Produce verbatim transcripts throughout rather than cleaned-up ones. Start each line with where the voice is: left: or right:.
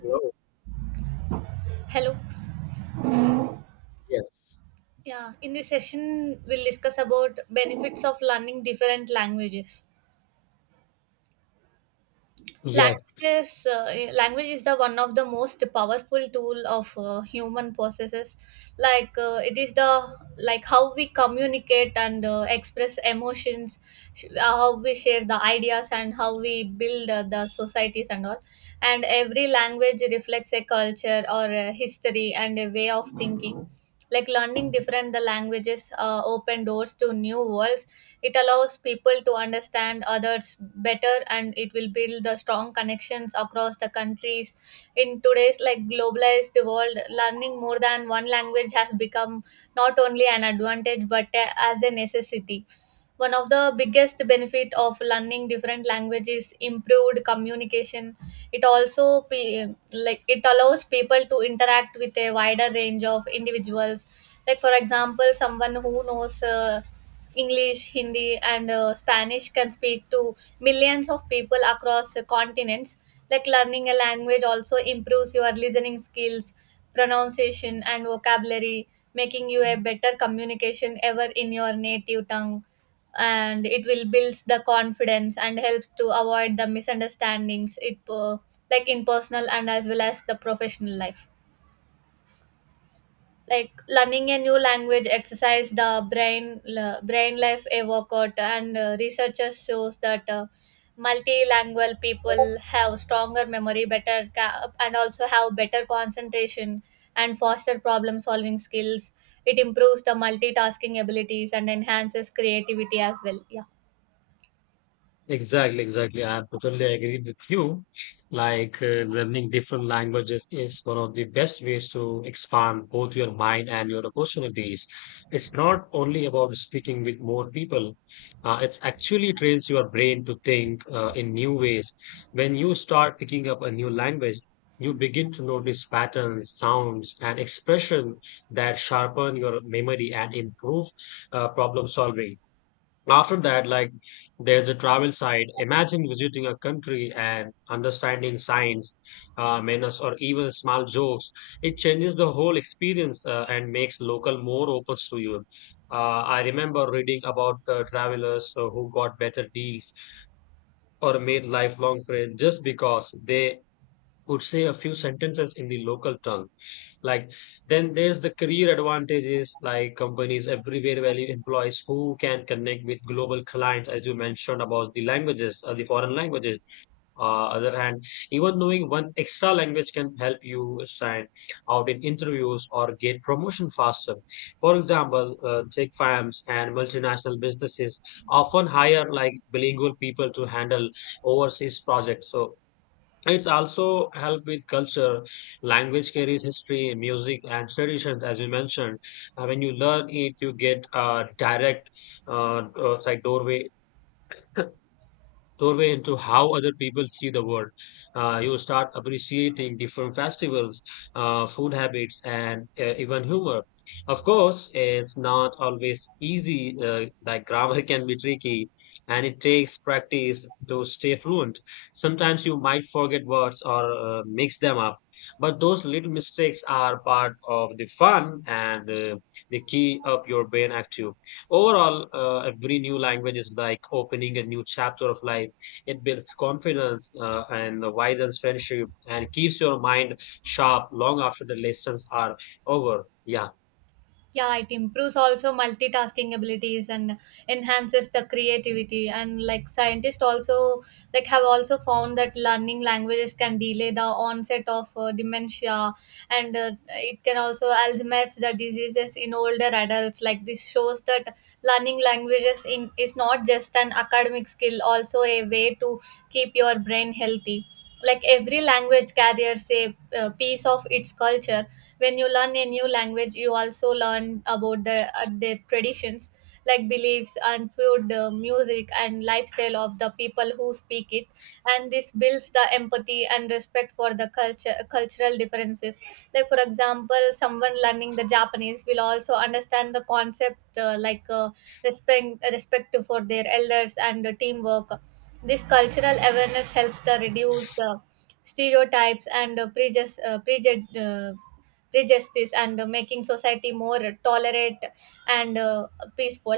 left: Hello.
right: Hello.
left: Yes.
right: Yeah, in this session, we'll discuss about benefits of learning different languages.
left: Yes.
right: Languages uh, eh, language is the one of the most powerful tool of uh, human processes like uh, it is the like how we communicate and uh, express emotions, sh- how we share the ideas and how we build uh, the societies and all. And every language reflects a culture or a history and a way of thinking. Like learning different the languages uh, open doors to new worlds. It allows people to understand others better and it will build the strong connections across the countries. In today's like globalized world, learning more than one language has become not only an advantage but a- as a necessity. One of the biggest benefit of learning different languages improved communication. It also pe- like it allows people to interact with a wider range of individuals. Like for example someone who knows uh, English, Hindi and uh, Spanish can speak to millions of people across uh, continents. Like learning a language also improves your listening skills, pronunciation and vocabulary, making you a better communication ever in your native tongue. And it will builds the confidence and helps to avoid the misunderstandings it uh, like in personal and as well as the professional life. Like learning a new language exercise the brain, l- brain life a workout. And uh, researchers shows that uh, multilingual people have stronger memory, better ca- and also have better concentration and foster problem solving skills. It improves the multitasking abilities and enhances creativity as well, yeah.
left: Exactly. Exactly. I totally agree with you. Like uh, learning different languages is one of the best ways to expand both your mind and your opportunities. It's not only about speaking with more people. Uh, it's actually trains your brain to think uh, in new ways. When you start picking up a new language, you begin to notice patterns, sounds, and expression that sharpen your memory and improve uh, problem solving. After that, like there's the travel side. Imagine visiting a country and understanding signs, uh, manners, or even small jokes. It changes the whole experience uh, and makes local more open to you. Uh, I remember reading about uh, travelers uh, who got better deals or made lifelong friends just because they could say a few sentences in the local tongue. Like then there's the career advantages, like companies everywhere value employees who can connect with global clients, as you mentioned about the languages, uh, the foreign languages. Uh, other hand, even knowing one extra language can help you stand out in interviews or get promotion faster. For example, uh, tech firms and multinational businesses often hire like bilingual people to handle overseas projects. So it's also help with culture. Language carries history, music, and traditions, as you mentioned. Uh, when you learn it, you get a direct, uh, uh, it's like doorway doorway into how other people see the world. Uh, you start appreciating different festivals, uh, food habits, and uh, even humor. Of course, it's not always easy. Uh, like grammar can be tricky, and it takes practice to stay fluent. Sometimes you might forget words or uh, mix them up. But those little mistakes are part of the fun and uh, they key up your brain active. Overall, uh, every new language is like opening a new chapter of life. It builds confidence uh, and widens friendship and keeps your mind sharp long after the lessons are over. Yeah.
right: Yeah, it improves also multitasking abilities and enhances the creativity. And like scientists also, like have also found that learning languages can delay the onset of uh, dementia. And uh, it can also Alzheimer's the diseases in older adults. Like this shows that learning languages in is not just an academic skill, also a way to keep your brain healthy. Like every language carries a, uh, piece of its culture. When you learn a new language you also learn about the uh, their traditions, like beliefs and food, uh, music and lifestyle of the people who speak it. And this builds the empathy and respect for the culture cultural differences. Like for example someone learning the Japanese will also understand the concept, uh, like uh, respect respect for their elders and uh, teamwork. This cultural awareness helps the reduce uh, stereotypes and uh, prejudice, uh, prejud- uh, prejudice, and uh, making society more tolerant and uh, peaceful.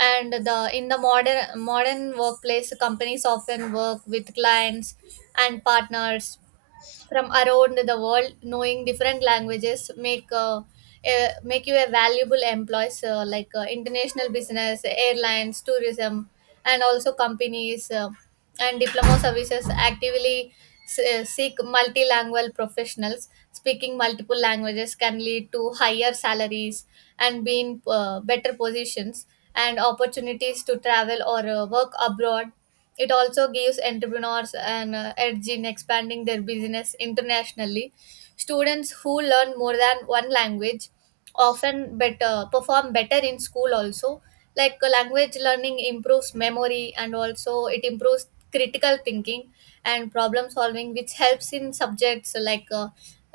right: And the in the modern modern workplace, companies often work with clients and partners from around the world. Knowing different languages make uh, uh, make you a valuable employees. Uh, like uh, international business, airlines, tourism and also companies uh, and diploma services actively se- seek multilingual professionals. Speaking multiple languages can lead to higher salaries and being uh, better positions and opportunities to travel or uh, work abroad. It also gives entrepreneurs an uh, edge in expanding their business internationally. Students who learn more than one language often better perform better in school also. Like uh, language learning improves memory and also it improves critical thinking and problem solving, which helps in subjects like uh,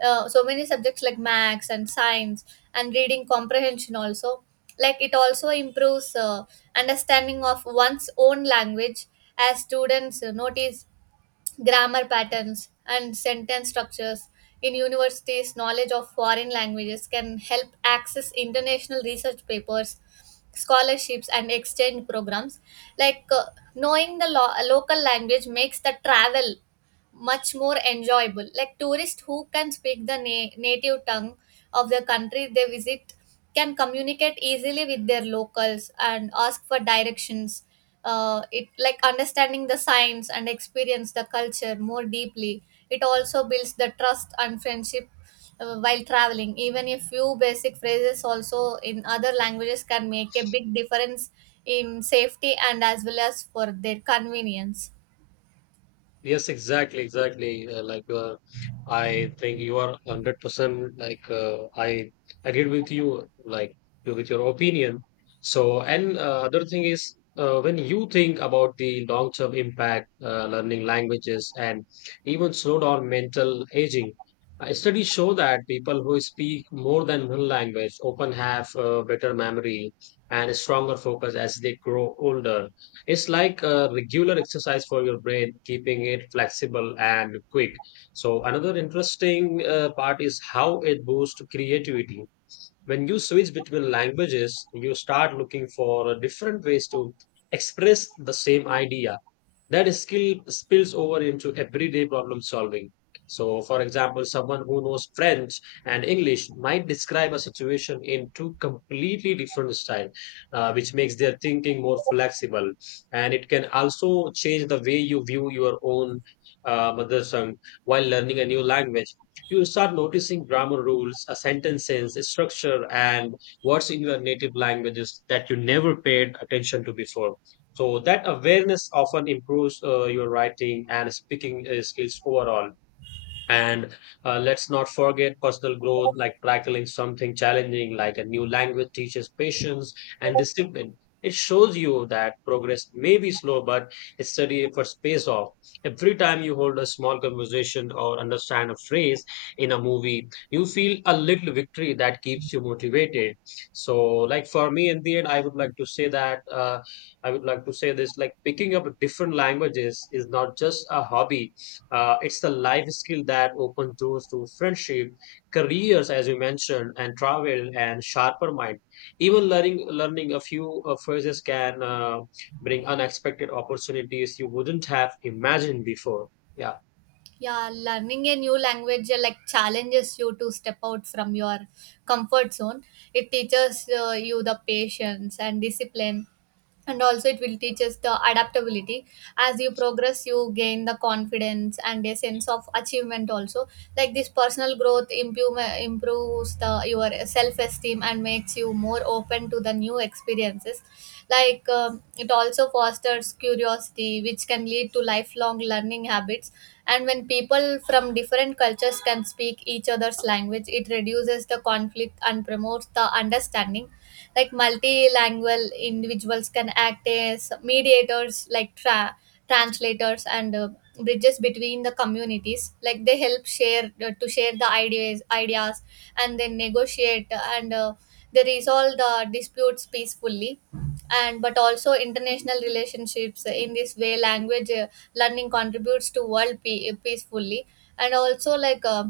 right: uh, so many subjects like maths and science and reading comprehension also. Like it also improves uh, understanding of one's own language as students uh, notice grammar patterns and sentence structures. In universities knowledge of foreign languages can help access international research papers, scholarships and exchange programs. like uh, Knowing the lo- local language makes the travel much more enjoyable. Like tourists who can speak the na- native tongue of the country they visit can communicate easily with their locals and ask for directions. Uh, it like understanding the signs and experience the culture more deeply. It also builds the trust and friendship uh, while traveling. Even a few basic phrases also in other languages can make a big difference in safety and as well as for their convenience.
left: Yes, exactly, exactly. Uh, like uh, I think you are one hundred percent like uh, I agree with you, like you- with your opinion. So, and uh, other thing is uh, when you think about the long-term impact, uh, learning languages and even slow down mental aging, uh, studies show that people who speak more than one language often have uh, better memory and stronger focus as they grow older. It's like a regular exercise for your brain, keeping it flexible and quick. So, another interesting uh, part is how it boosts creativity. When you switch between languages, you start looking for different ways to express the same idea that skill spills over into everyday problem solving. So, for example, someone who knows French and English might describe a situation in two completely different styles, uh, which makes their thinking more flexible. And it can also change the way you view your own uh, mother tongue while learning a new language. You start noticing grammar rules, a sentence sense, structure, and words in your native languages that you never paid attention to before, so that awareness often improves uh, your writing and speaking uh, skills overall. And uh, Let's not forget personal growth, like tackling something challenging, like a new language teaches patience and discipline. It shows you that progress may be slow, but it's steady efforts pays off. Every time you hold a small conversation or understand a phrase in a movie, you feel a little victory that keeps you motivated. So, like for me, in the end, I would like to say that uh, I would like to say this: like picking up different languages is not just a hobby; uh, it's the life skill that opens doors to friendship, careers, as you mentioned, and travel and sharper mind. Even learning learning a few uh, phrases can uh, bring unexpected opportunities you wouldn't have imagined before. Yeah,
right: Yeah, learning a new language uh, like challenges you to step out from your comfort zone. It teaches uh, you the patience and discipline, and also it will teach us the adaptability. As you progress, you gain the confidence and a sense of achievement. Also, like this personal growth improve, uh, improves the your self esteem and makes you more open to the new experiences. Like um, it also fosters curiosity which can lead to lifelong learning habits. And when people from different cultures can speak each other's language it reduces the conflict and promotes the understanding. Like multilingual individuals can act as mediators, like tra- translators and uh, bridges between the communities. Like they help share uh, to share the ideas ideas and then negotiate and uh, they resolve the disputes peacefully and but also international relationships. In this way language uh, learning contributes to world pe- uh, peacefully. And also like uh,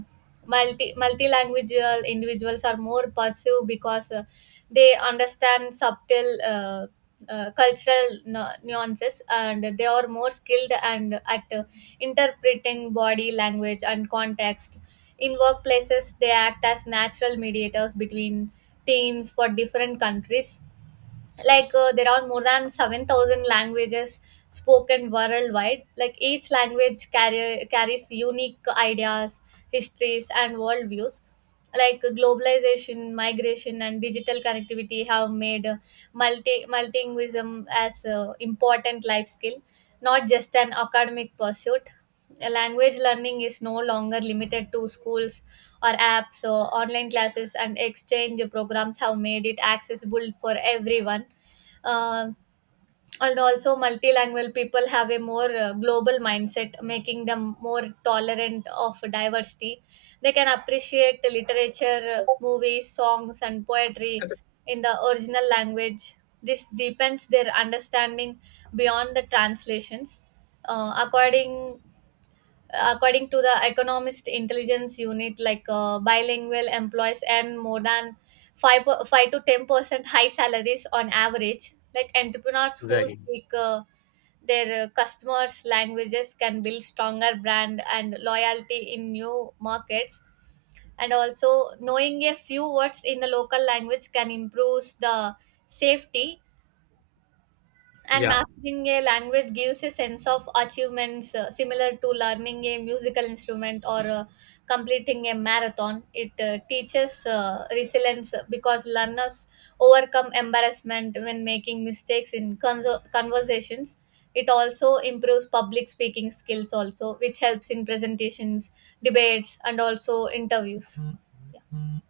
right: multi multilingual individuals are more passive because uh, they understand subtle uh, uh, cultural nu- nuances, and they are more skilled and at uh, interpreting body language and context. In workplaces they act as natural mediators between teams for different countries. Like uh, there are more than seven thousand languages spoken worldwide. Like each language carry, carries unique ideas, histories and worldviews. Like globalization, migration and digital connectivity have made uh, multi multilingualism as a important life skill, not just an academic pursuit. Uh, language learning is no longer limited to schools or apps, so online classes and exchange programs have made it accessible for everyone. Uh, and also multilingual people have a more uh, global mindset, making them more tolerant of diversity. They can appreciate literature, uh, movies, songs and poetry in the original language. This deepens their understanding beyond the translations. Uh, according according to the Economist Intelligence Unit, like uh, bilingual employees earn more than five, per- five to ten percent high salaries on average. Like entrepreneurs who
left: very.
right: speak uh, their uh, customers languages can build stronger brand and loyalty in new markets. And also knowing a few words in the local language can improve the safety. And
left: Yeah.
right: mastering a language gives a sense of achievements, uh, similar to learning a musical instrument or uh, completing a marathon. It uh, teaches uh, resilience because learners overcome embarrassment when making mistakes in conso- conversations. It also improves public speaking skills also, which helps in presentations, debates, and also interviews.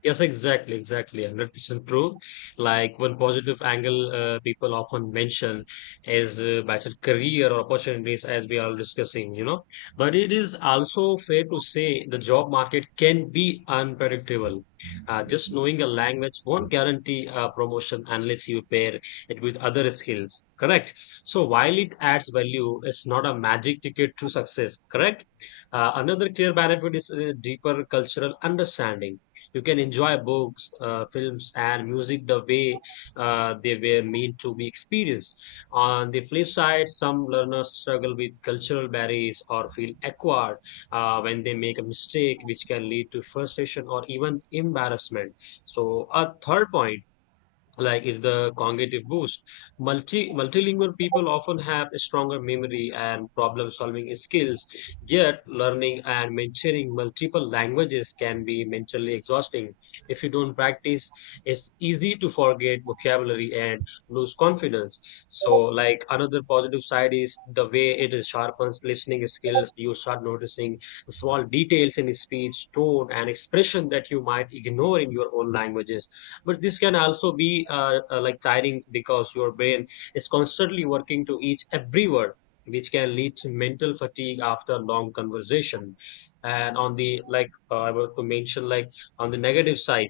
left: Yes, exactly, exactly. one hundred percent true. Like one positive angle uh, people often mention is uh, better career or opportunities, as we are discussing, you know. But it is also fair to say the job market can be unpredictable. Uh, just knowing a language won't guarantee a promotion unless you pair it with other skills, correct? So while it adds value, it's not a magic ticket to success, correct? Uh, another clear benefit is uh, deeper cultural understanding. You can enjoy books, uh, films, and music the way uh, they were meant to be experienced. On the flip side, some learners struggle with cultural barriers or feel awkward uh, when they make a mistake, which can lead to frustration or even embarrassment. So, a third point like is the cognitive boost. Multi multilingual people often have a stronger memory and problem solving skills, yet learning and maintaining multiple languages can be mentally exhausting. If you don't practice, it's easy to forget vocabulary and lose confidence. So like another positive side is the way it is sharpens listening skills. You start noticing small details in speech, tone, and expression that you might ignore in your own languages, but this can also be uh, uh, like tiring because your brain is constantly working to each every word, which can lead to mental fatigue after long conversation. And on the like uh, I want to mention like on the negative side,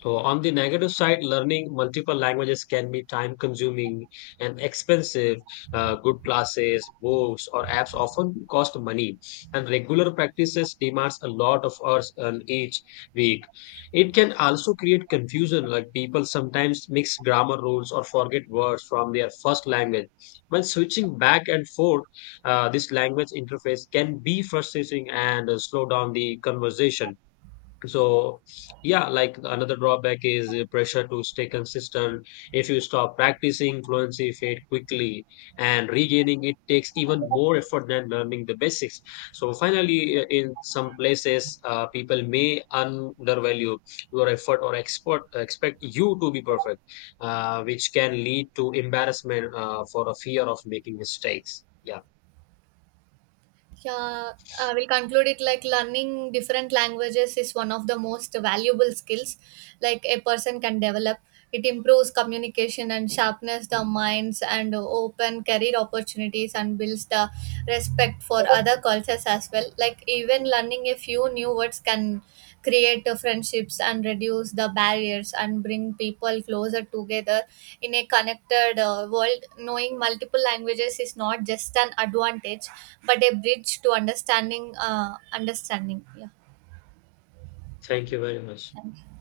left: so on the negative side, learning multiple languages can be time consuming and expensive. Uh, good classes, books, or apps often cost money, and regular practices demands a lot of hours on each week. It can also create confusion, like people sometimes mix grammar rules or forget words from their first language. When switching back and forth, uh, this language interface can be frustrating and uh, slow down the conversation. So, yeah, like another drawback is uh, pressure to stay consistent. If you stop practicing, fluency fade quickly, and regaining it takes even more effort than learning the basics. So, finally, uh, in some places, uh, people may undervalue your effort or expert, expect you to be perfect, uh, which can lead to embarrassment uh, for a fear of making mistakes. Yeah,
right: Yeah, I will conclude it. Like learning different languages is one of the most valuable skills like a person can develop. It improves communication and sharpens the minds and open career opportunities and builds the respect for other cultures as well. Like even learning a few new words can create uh, friendships and reduce the barriers and bring people closer together. In a connected uh, world, knowing multiple languages is not just an advantage, but a bridge to understanding. Uh, understanding. Yeah.
left: thank you very much.
right: Thank you.